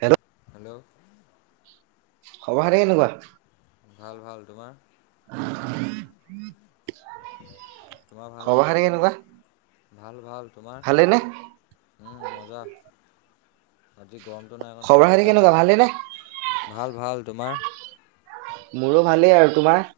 Hello hello. খবৰ কেনেকুৱা? ভাল ভাল। তোমাৰ? তোমাৰ ভাল খবৰ নাই খানে কেনেকুৱা? ভাল ভাল। তোমাৰ? ভালেই নে মজা। আজি গৰমটো নাই অকণ খবৰ শান্তি খাতি পাইছোঁ কেনেকুৱা বাৰু ভালেই নে ভাল ভাল। তোমাৰ? মোৰো ভালেই আৰু তোমাৰ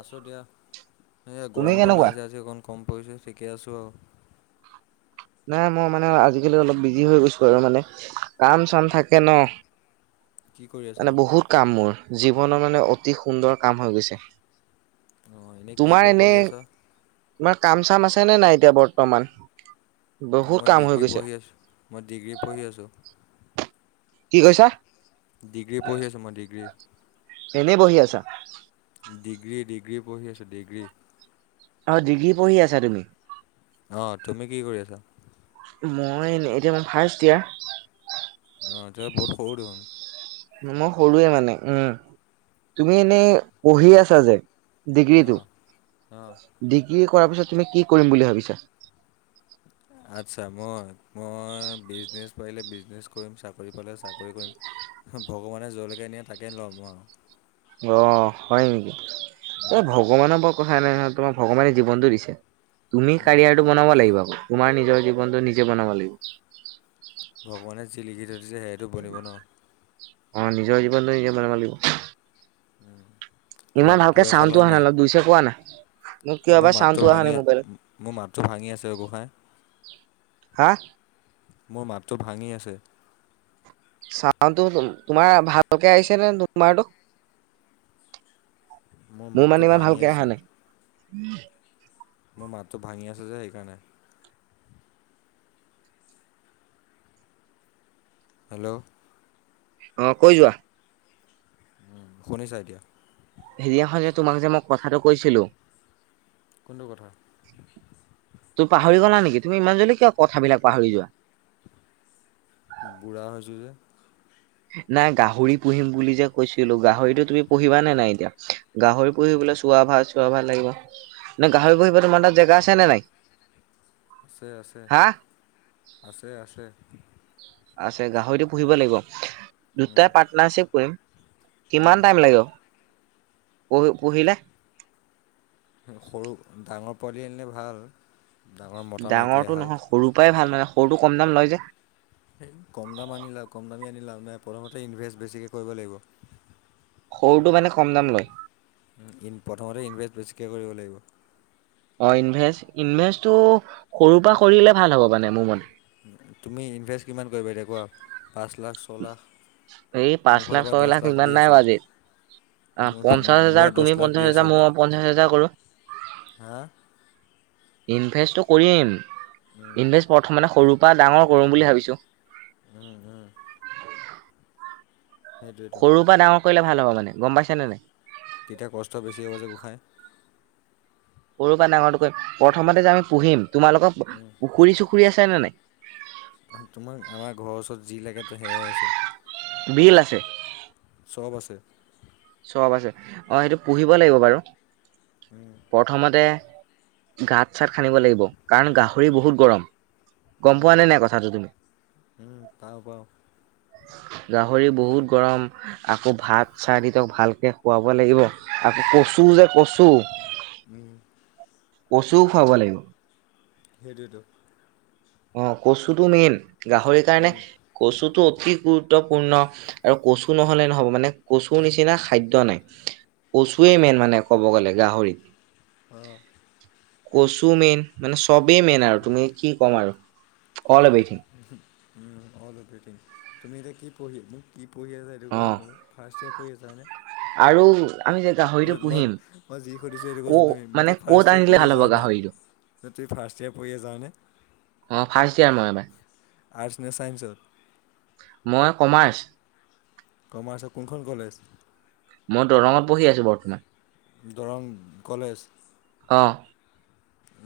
আছো দিয়া এই তুমি গৰমটো কেনেকুৱা নাই যে আজি অকণ কম পৰিছে ঠিকে আছোঁ আৰু নাই মই মানে আজিকালি অলপ বিজি হৈ গৈছো আৰু মানে কাম চাম থাকে ন কি কৰি মানে আছানো বহুত কাম মোৰ জীৱনৰ মানে অতি সুন্দৰ কাম হৈ গৈছে অঁ এনেই কি তোমাৰ বা এনে কৰি আছা তোমাৰ কাম চাম আছে নে নাই এতিয়া বৰ্তমান বহুত মই কাম হৈ ডিগ্ৰী গৈছে পঢ়ি আছোঁ মই ডিগ্ৰী পঢ়ি আছোঁ কি কৈছা ডিগ্ৰী পঢ়ি আছোঁ মই ডিগ্ৰী এনেই বহি আছা ডিগ্ৰী ডিগ্ৰী পঢ়ি আছো ডিগ্ৰী অ ডিগ্ৰী পঢ়ি আছা তুমি অ তুমি কি কৰি আছা মই এতিয়া মই ফাৰ্ষ্ট দিয়াৰ অ ত বহুত সৰু দেখোন মই সৰুৱে মানে উম তুমি এনেই পঢ়ি আছা যে ডিগ্ৰীটো অঁ অঁ ডিগ্ৰী কৰাৰ পিছত তুমি কি কৰিম বুলি ভাবিছা আচ্ছা মই মই বিজনেছ পাৰিলে বিজনেছ কৰিম চাকৰি পালে চাকৰি কৰিম ভগৱানে য'লৈকে নিয়ে তাকেই ল'ম আৰু অ হয় নেকি এই ভগৱানৰ বৰ কথা নাই নহয় তোমাৰ ভগৱানে জীৱনতটো দিছে তুমি কাৰয়াৰটো বনাব লাগিব আকৌ তোমাৰ নিজৰ জীৱনটো নিজে বনাব লাগিব ভগৱানে যি লিখি থৈ দিছে সেইয়টো বনিব ন অ নিজৰ জীৱনটো নিজ মন ম লাগিব কিবা ইমান ভালকে কিবা চাউণ্ডটো খালা অহা নাই অলপ জোৰছে কোৱা না। কিয় মোৰ বা মাতটো চাউণ্ডটো অহা ভাঙি নাই মোবাইলত। মোৰ মাতটো ভাঙি আছে গোসাঁই হা মোৰ মাতটো ভাঙি আছে চাউো তোমাৰ ভালকে আহিছে নে তোমাৰতো মোৰ মাতটো মানে ইমান ভাঙি ভালকে অহা আছে। নাই মোৰ মাতটো ভাঙি আছে যে সেইকাৰণে হেল্ল' অ কৈ যোৱা উ শুনিছা এতিয়া হেৰিয়াখ যে তোমাক যে মই কথাটো কৈছিলো কোনটো কথা তোৰ পাহৰি গলা নেকি তুমি ই যদি কিয় কথাবিলাক পাহৰি যোৱা বুঢ়া হৈ হৈছে যে নাই গাহৰি পুহিম বুলি যে কৈছিলো গাহৰিতটো তুমি পুহিব নে নাই এতিয়া গাহৰি পুহিবলৈ চোৱা ভাল চোৱা ভাল লাগিব নে গাহৰি পুহিব তোমাৰ তাক আছে আছে হা আছে আছে আছে গাহৰিটো পুহিব লাগিব উম দুটাই পাৰ্টনাৰশ্বিপ কৰিম উম। কিমান টাইম লাগিব পঢ়ি পঢ়িলে সৰু ডাঙৰ পোৱালি আনিলে ভাল ডাঙৰ মতা মাইকীয়ে ডাঙৰটো এহাল। নহয় সৰুৰ পৰাই ভাল মানে সৰুটো কম দাম লয় যে কম দাম আনি লা কম দামী আনি লাভ নহাই প্ৰথমতে ইনভেষ্ট বেছিকৈ কৰিব লাগিব [unintelligible] সৰুটো মানে কম দাম লয় ইন প্ৰথমতে ইনভেষ্ট বেছিকৈ কৰিব লাগিব অ ইনভেষ্ট ইনভেষ্টটো সৰুৰ পৰা কৰিলে ভাল হ'ব মানে মোৰ মতে তুমি ইনভেষ্ট কিমান কৰিবা দেকুৱা পাঁচ লাখ ছয় লাখ এই পাঁচ মোৰ ফালৰ লাখ পৰা ছয় দহ লাখ দি ইমান নাই আছোঁ বাজ অ মোৰ ফা- পঞ্চাছ মোৰ পৰা হাজাৰ দহ তুমি লাখ দি পঞ্চাছ হাজাৰ আছোঁ মই পঞ্চাছ হাজাৰ কৰো হা ইনভেষ্টটো কৰিম ইনভেষ্ট প্ৰথমে সৰুৰ পৰা ডাঙৰ কৰম বুলি ভাবিছো। উম, উম সেইটোৱেতো সৰুৰ পৰা ডাঙৰ কৰিলে ভাল হ'ব মানে গম পাইছে নে নাই? তেতিয়া কষ্ট বেছি হ'ব যে গোঁসাই সৰু বা ডাঙৰটো কৰিম প্ৰথমতে যে আমি পুহিম তোমালোকৰ পুখুৰী চুখুৰী আছে নে নাই? তোমাক আমাৰ ঘৰৰ ওচৰত যি লাগে সেয়াই আছে। বিল আছে চব আছে। চব আছে অ', সেইটো পুহিব লাগিব বাৰু প্ৰথমতে গাত চাত [unintelligible] লাগিব কাৰণ গাহ হৰি উম, বহুত গৰম গম উম, পোৱা নাই নাই কথাটো তুমি? উম, পাওঁ পাওঁ গাহৰি বহুত গৰম আকৌ ভাত চাত তেওঁক ভালকে খুৱাব লাগিব আকৌ কচু যে কচু উম, কচুও খুৱাব লাগিব। সেইটোৱেটো অ', কচুটো মেইন গাহৰিৰ কাৰণে উম, কচুতো অতি গুৰুত্বপূৰ্ণ আৰু কচু নহ'লে নহ'ব মানে কচু কচুৰ নিচিনা খাদ্য নাই কচুৱেই মেইন মানে ক'ব গ'লে গাহৰিত। অ'। কচু মেইন মানে চবেই মেইন আৰু তুমি কি ক'ম আৰু [unintelligible] অল এভ্ৰিথিং তুমি এতিয়া কি পঢ়ি মোক কি পঢ়ি আ [unintelligible] অ ফাৰ্ষ্টইয়েৰ পঢ়ি আচা হয়নে? আৰু আমি যে গাহৰিটো নই মই পুহিম মই যি সুধিছো সেইটো ক কথা তুমি মানে [unintelligible] ক'ত ফাৰ্ষ্ট ইয়েৰ আনিলে পঢ়ি ভাল আছা হ'ব হয় নাই? গাহৰিটো [unintelligible] ফাৰ্ষ্ট ইয়েৰ পঢ়ি আছা হয়নে? অ', ফাৰ্ষ্ট ইয়াৰ মই এবাৰ। আৰ্টছ নে চাইেঞ্চত? মই কমাৰ্চ। কমাৰ্চৰ কোনখন কলেজ? মই দৰঙত পঢ়ি আছো বৰ্তমান। দৰং কলেজ। অ'।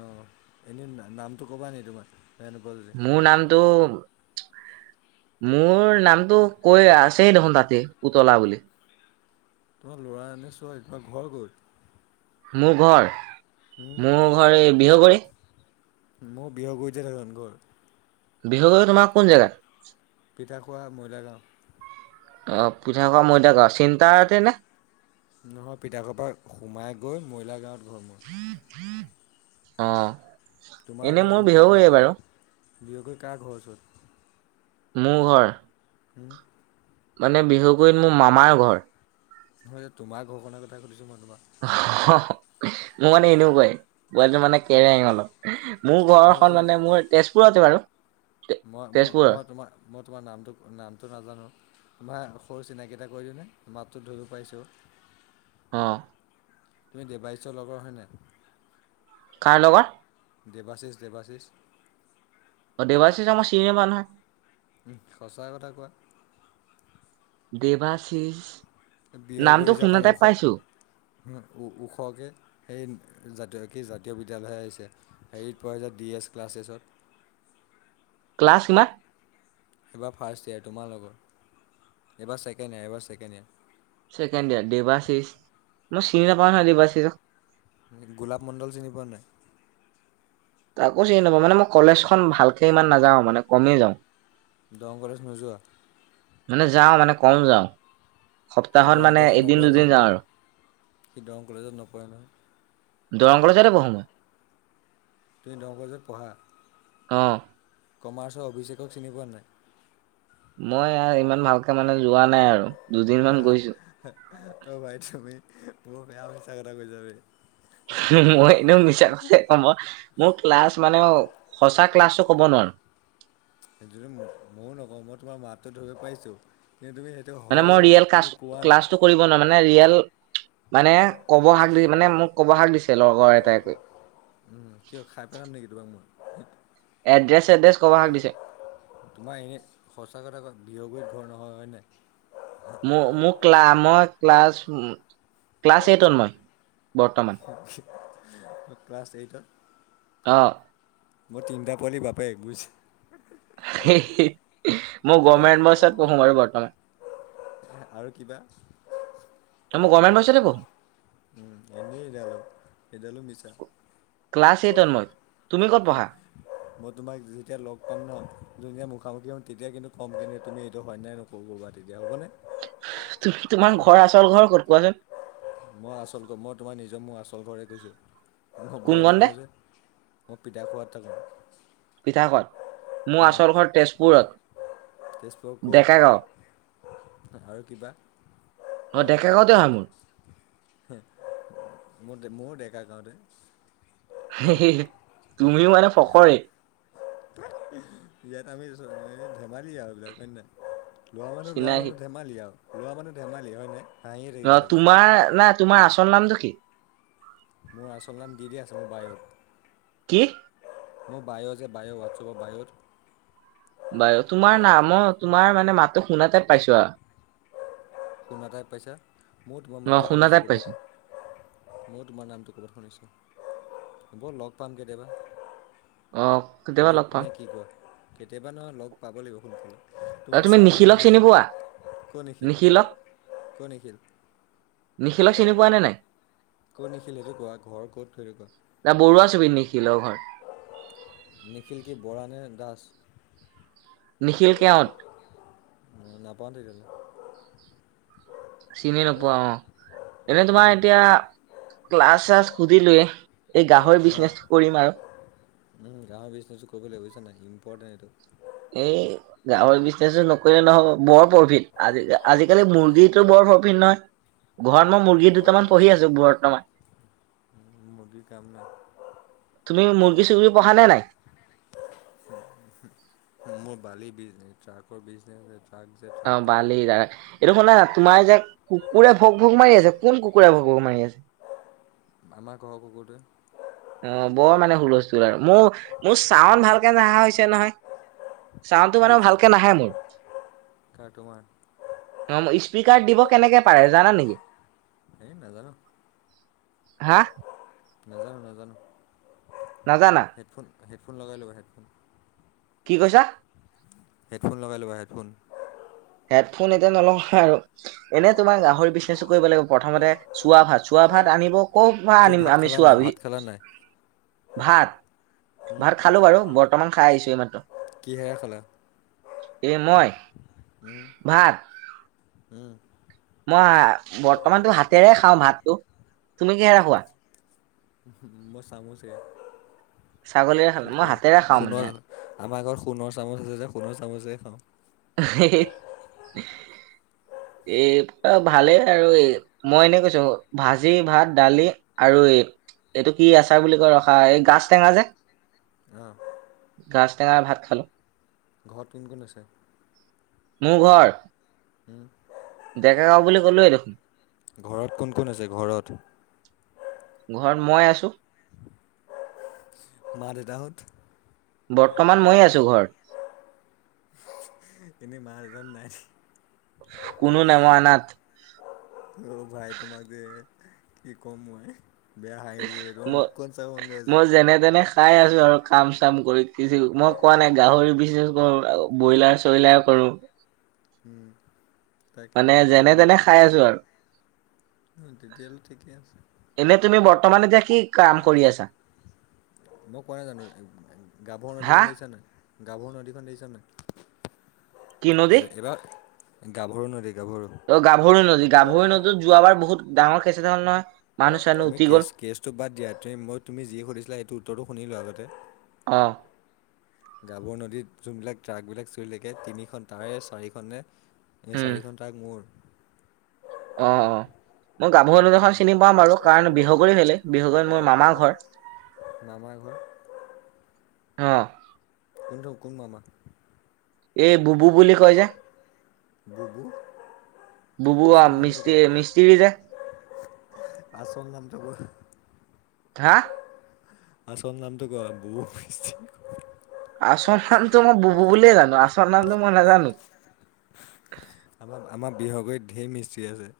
অ', এনে নামটো কবা নেকি তোমাৰ বেয়া নোপোৱা য মোৰ নামটো মোৰ নামটো কৈ আছে দেখোন তাতে পুতলা বুলি। তোমাৰ ল'ৰা নে ছোৱালী? তুমাৰ ঘৰ ক'ত? মোৰ ঘৰ উম, মোৰ ঘৰ এই বিহগুৰি। মোৰ বিহগু [unintelligible] ঘৰ। বিহুগুৰি তোমাৰ কোন জেগাত? পিঠাখোৱা ময়দা গাঁও। অ', পিঠা খোৱা ময়দা গাও, চিন্তাৰতে নে? নহয় পিতাকৰ পৰা সোমাই গৈ মৰিলা গাঁৱত ঘৰ মোৰ। অ'। তোমাৰ এনে ঘৰ মোৰ কোন [unintelligible] বিহগুৰিয়ে বাৰু বিহগুৰি কাৰ ঘৰ ওচৰত? মোৰ ঘৰ? উম। মানে বিহুগুৰিত মোৰ মামাৰ ঘৰ। [unintelligible] তোমাৰ ঘৰখনৰ কথা সুধছোঁ মই তোমাক। মোৰ মানে এনেও কয় [unintelligible] মানে কেৰেং অলপ মোৰ নহয় ঘৰখন মানে মোৰ তেজপুৰতে বাৰু তেজপুৰৰ মই-মই-মই তোমাৰ মই তোমাৰ নামটো নামটো নাজানো। মই সৰু চিনাকি এটা কৰি দিওঁনে? মাতটো ধৰিব পাৰিচো। অ'। তুমি দেবাইছৰ লগৰ হয়নে কাৰ লগত দেৱাশিষ দেৱাশিষ অ দেৱশী যে ম চিনে বানহে সঁচা কথা কোৱা দেৱাশিষ বিহগ নামটো শুনা যাখন টাইপ ওখ পাইছো ওখকৈ সেই জাতীয় কি জাতীয় বিদ্যালয় আহিছে হেৰিত পোৱা় হৈ যায় ডি এছ ক্লাছ এছত ক্লাছ কিমান এইবাৰ ফাৰ্ষ্ট ইয়োৰ তোমাৰ লগৰ এইবাৰ ছেকেণ্ড ইয়াৰ এইবাৰ ছেকেণ্ড ইয়োৰ ছেকেণ্ড ইয়াৰ দেবা চিৰিজ মই চিনি নাপাওঁ নহয় দেবা চিৰিজক গোলাপ মণ্ডল চিনি পোৱা নাই তাকো চ নাপা মানে মই কলেজখন ভালকে ইমান নাযাও মানে কমেই যাওঁ ডংগৰ নোযোৱা মানে যাওঁ মানে কম যাওঁ সি সপ্তাহত দৰং মানে কলেজত এদিন নপঢ়ে দুদিন নহয় যাওঁ আৰু সি দৰং কলেজত নপঢ়ে নহয় দৰংল চাৰে বহমই তুমি ন কলেজত পঢ়া অ'। কমাৰ্চৰ অভিষেকক চিনি পোৱা নাই মই ইমান ভালকে মানে যোৱা নাই আৰু দুদিন মান হা গৈছো ত' ভাই তুমি বহোৰ বেয়া পছা কথা কৈ যাবি মই এনেও মিছাছে ক মোৰ ক্লাছ মানে সঁচা ক্লাছটো ক'ব নোৱাৰো সেইটো ময়ো নকওঁ মই তোমাৰ মাতটো ধৰিব পাৰিছোঁ কিন্তু তুমি সেই এয়া মানে মই হয়ো ৰিয়েল ক্লাছ কিন্তু কোৱা নাই ক্লাছটো কৰিব নোৱাৰ মানে ৰিয়েল মানে কব শাক দি মানে মোক কব শাক দিছে লগৰ এটাইকৈ কিয় খাই পেলাম নেকি তোমাক মই এড্ৰেছ এড্ৰে ক'ব শাক দিছে তোমাৰ এনেই সঁচা কথা ক বিহগী ঘৰ নহয় হয়নোই ম মোক ক্লা মই ক্লাছ ক্লাছ এইটত মই বৰ্তমান ক্লাছ এইটত অঁ মোৰ তিনিটা পোৱালি বাপে গৈছে মোৰ গভৰ্মেণ্ট বছত পঢ়ো বাৰু বৰ্তমান আৰু কিবা মই গভমেণ্ট বইচতে পঢ়ো উম এনেডাল সেইডালো মিছা ক্লাছ এইটত মই তুমি ক'ত পঢ়া মই তোমাক যেতিয়া লগ পাম ন যুনীয়া মুখামুখি হ'ম তেতিয়া কিন্তু ক'ম কিন্তু তুমি এইটো হয় নাই ন ক'ব পাতি দা হ'বণনে তোমাৰ ঘৰ আচল ঘৰ ক'ত কোৱাচোন মই আচল ঘ মই তোমাৰ নিজৰ মোৰ আচল ঘৰে কৈছোঁ মই কোন ভয় কণতে নকওঁ যে মোৰ পিঠা খোৱ থাকওঁ পিঠা ক মোৰ আচলখন তেজপুৰত তেজপুৰৰ ক'ত ডেকা গাঁও আৰু কিবা অঁ ডেকা গাঁওঁতে অা মোৰ মোৰ মোৰ ডেকা গাওঁতে তুমিও মানে ফকৰে ইয়াত আমি ধেমালি আৰু এইবিলাক হয় ন লোৱা মানুহ লোৱা চিনাকি মানুহ ধেমালি আৰু লোৱা মানুহ ধেমালি হয়নে হাঁহিয়ে থাকিব অ লাগে তোমাৰ নাই তোমাৰ আচল নামটো কি মোৰ আচল নাম দি দিয়া আছে মোৰ বায়'ত কি মোৰ বায়' যে বায়' হোৱাটচ্আপৰ বায়'ত বায়' তোমাৰ নাম মই তোমাৰ মানে মাতটো শুনা টাইপ পাইছো আ শুনা টাইপ পাইছা ময়ো তোমাৰ অ মাতটো শুনা শুনিছোঁ টাইপ পাইছো ক'ৰবাত ময়ো তোমাৰ নামটো ক'ৰবাত শুনিছোঁ হ'ব লগ পাম কেতিয়াবা অ কেতিয়াবা লগ পাম নে কি কয় কেতিয়াবা নহয় লগ পাব লাগিব সোনকালে অ তোমাক তুমি চাব মন নিখিলক গৈছে চিনি বে পোৱা অ' নিখিল নিখিলক ক'ৰ নিখিল? নিখিলক চিনি পোৱা নে নাই ক'ত নিখিল সেইটো কোৱা ঘৰ ক'ত সেইটো কোৱা এটা বৰুৱা চুবুৰিত নিখিলৰ ঘৰ নিখিল কি বৰা নে দাস নিখিল কেওঁট ম নাপাওঁ তেতিয়াহ'লে চিনি নোপোৱা অ এনেই তোমাৰ উম, এতিয়া ক্লাছ চ্লাছ সুধিলোয়ে এই গাহৰি বিজনেচ কৰিম আৰু উ গাহৰি বিজনেছটো কৰিব লাগিব বুইছ নাই ইম্পৰ্টেণ্ট এইটো এই গাহৰি বিজনেছ টো নকৰিলে নহব বৰ প্ৰফিট আজ আজিকালি মুৰ্গীটো বৰ প্ৰফিট নহয় ঘৰত মই মুৰ্গী দুটামান পঢ়ি আছো বৰ্তমান মুৰ্গীৰ কাম নাই তুমি মুৰ্গী চুৰ্গী পঢা নে নাই মোৰ বালি বিজনেছ ট্ৰাকৰ বিজনেচ ট্ৰাক যে অ ট্ৰাক। বাল এৰা এইটো শুনা না তোমাৰ যে কুকুৰে ভূক ভূক মাৰি আছে কোন কুকুৰে ভূক ভূক মাৰি আছে আমাৰ ঘৰৰ কুকৰটোৱে অ বৰ মানে হুলস্থুল আৰু মোৰ মোৰ চাউন্ড ভালকে নহা হৈছে নহয় চাউন্ডটো কি মানে হৈছে ভালকে এতিয়া? নাহে মোৰ কাৰ তোমাৰ? অ স্পীকাৰ দিব কেনেকে পাৰে জানা নেকি হেই নাজানো হা নাজানো নাজানো নাজানা হেডফোন হেডফোন লগাই ল'বা হেডফোন কি কৈছা হেডফোন লগাই ল'বা হেডফোন হেডফোন এতিয়া নলওঁ আৰু এনে তোমাৰ গাহৰি বিজনেচো কৰিব লাগিব প্ৰথমতে চুৱা ভাত চুৱা ভাত আনিব কৰ পৰা তুমি আনিম ভাত আমি খালা চুৱা নাই ভি ভাত খালা নাই ভাত উম ভাত খালো বাৰু বৰ্তমান খাই আহিছো এই মাত্ৰ কিহেৰে খালা এই মই হু ভাত হম মই বৰ্তমানতো হাতেৰে খাওঁ ভাতটো তুমি কিহেৰে খোৱা মই চামোচে ছাগলীৰে সো খালা মই সো হাতেৰে খাওঁ মানে সোনৰ আমাৰ ঘৰত সোণৰ চামুচ আছে যে সোণৰ চামুচে খাওঁ [inaudible] হয়। এই ভালেই আৰু এই। মই এনে কৈছো ভাজি ভাত দালি আৰু এই এইটো কি আচাৰ বুলি কয় ৰখা এই গাজ টেঙা যে। অ'। গাজ টেঙাৰ ভাত খালো। ঘৰত কোন কোন আছে? মোৰ ঘৰ? উম, ডেকা গাঁও বুলি ক'লোয়ে দেখোন। ঘৰত কোন কোন আছে ঘৰত? ঘৰত মই আছো। মা দেউতাহঁত? বৰ্তমান ময়ে আছো ঘৰত। এনে মা দেতা নাই? কোনো নাই অনাথ। অ', ভাই তোমাক যে কি কম মই। বেয়া হাঁহি উঠিছে বে তোমাৰ মুখখন চাব মন গৈছে। তেনে তেনে খাই আছো আৰু কাম চাম কৰি কিছ মই কোৱা নাই গাহৰি বিচনেজ কৰো ব্ৰইলাৰ চইলাৰ কৰো। উম তাকে মানে মই যেনে তেনে খাই আছো আৰু। অ', তেতিয়া হ'লে ঠিকে আছে। এনে তুমি বৰ্তমানে কি কাম কৰি আছা? মই কোৱা নাই জানো গাভৰু হা নদীখন দেখি চানে নাই? গাভৰু নদীখন দেখিচানে নাই কি নদী এই-এইবাৰ গাভৰু নদী গাভৰু। অ', গাভৰি নদী গাভৰি নদীত যোৱা বাৰ বহুত ডাঙৰ কেচ এটা হ'ল নহয়। মানুহ চানুহ তুমি উটি গ'ল কেচ কেছটো বাদ দিয়া তুমি মক তুমি যি সুধিছিলা সেইটো উত্তৰটো শুনিলোঁ আগতে। অ'। গাভৰ নদীত যোনবিলাক ট্ৰাকবিলাক চৰি থাকে তিনিখন তাৰে চাৰিখনে উম চাৰিখন ট্ৰাক মোৰ। অ', অ'। মই গাভৰু নদীখন চিনি পাওঁ বাৰু কাৰণ বিহগুৰী ফালে বিহগুৰীত মোৰ মামাৰ ঘৰ। মামা ঘৰ? অ'। কোনটো কোন মামা? এই বুবু বুলি কয় যে। বুবু বুবু বা আচল নামটো মিস্ত্রী কোৱা মিস্ত্রী যে। আচল নামতো কোৱা। হা? আচল নামটো কোৱা, বুবু মিস্ত্রি আচল নামটো মই বুবু বুলিয়ে জানো আচল নামটো মই নাজানো। আমাৰ আমাৰ বিহগুৰিত ধে মিস্ত্ৰী আছে।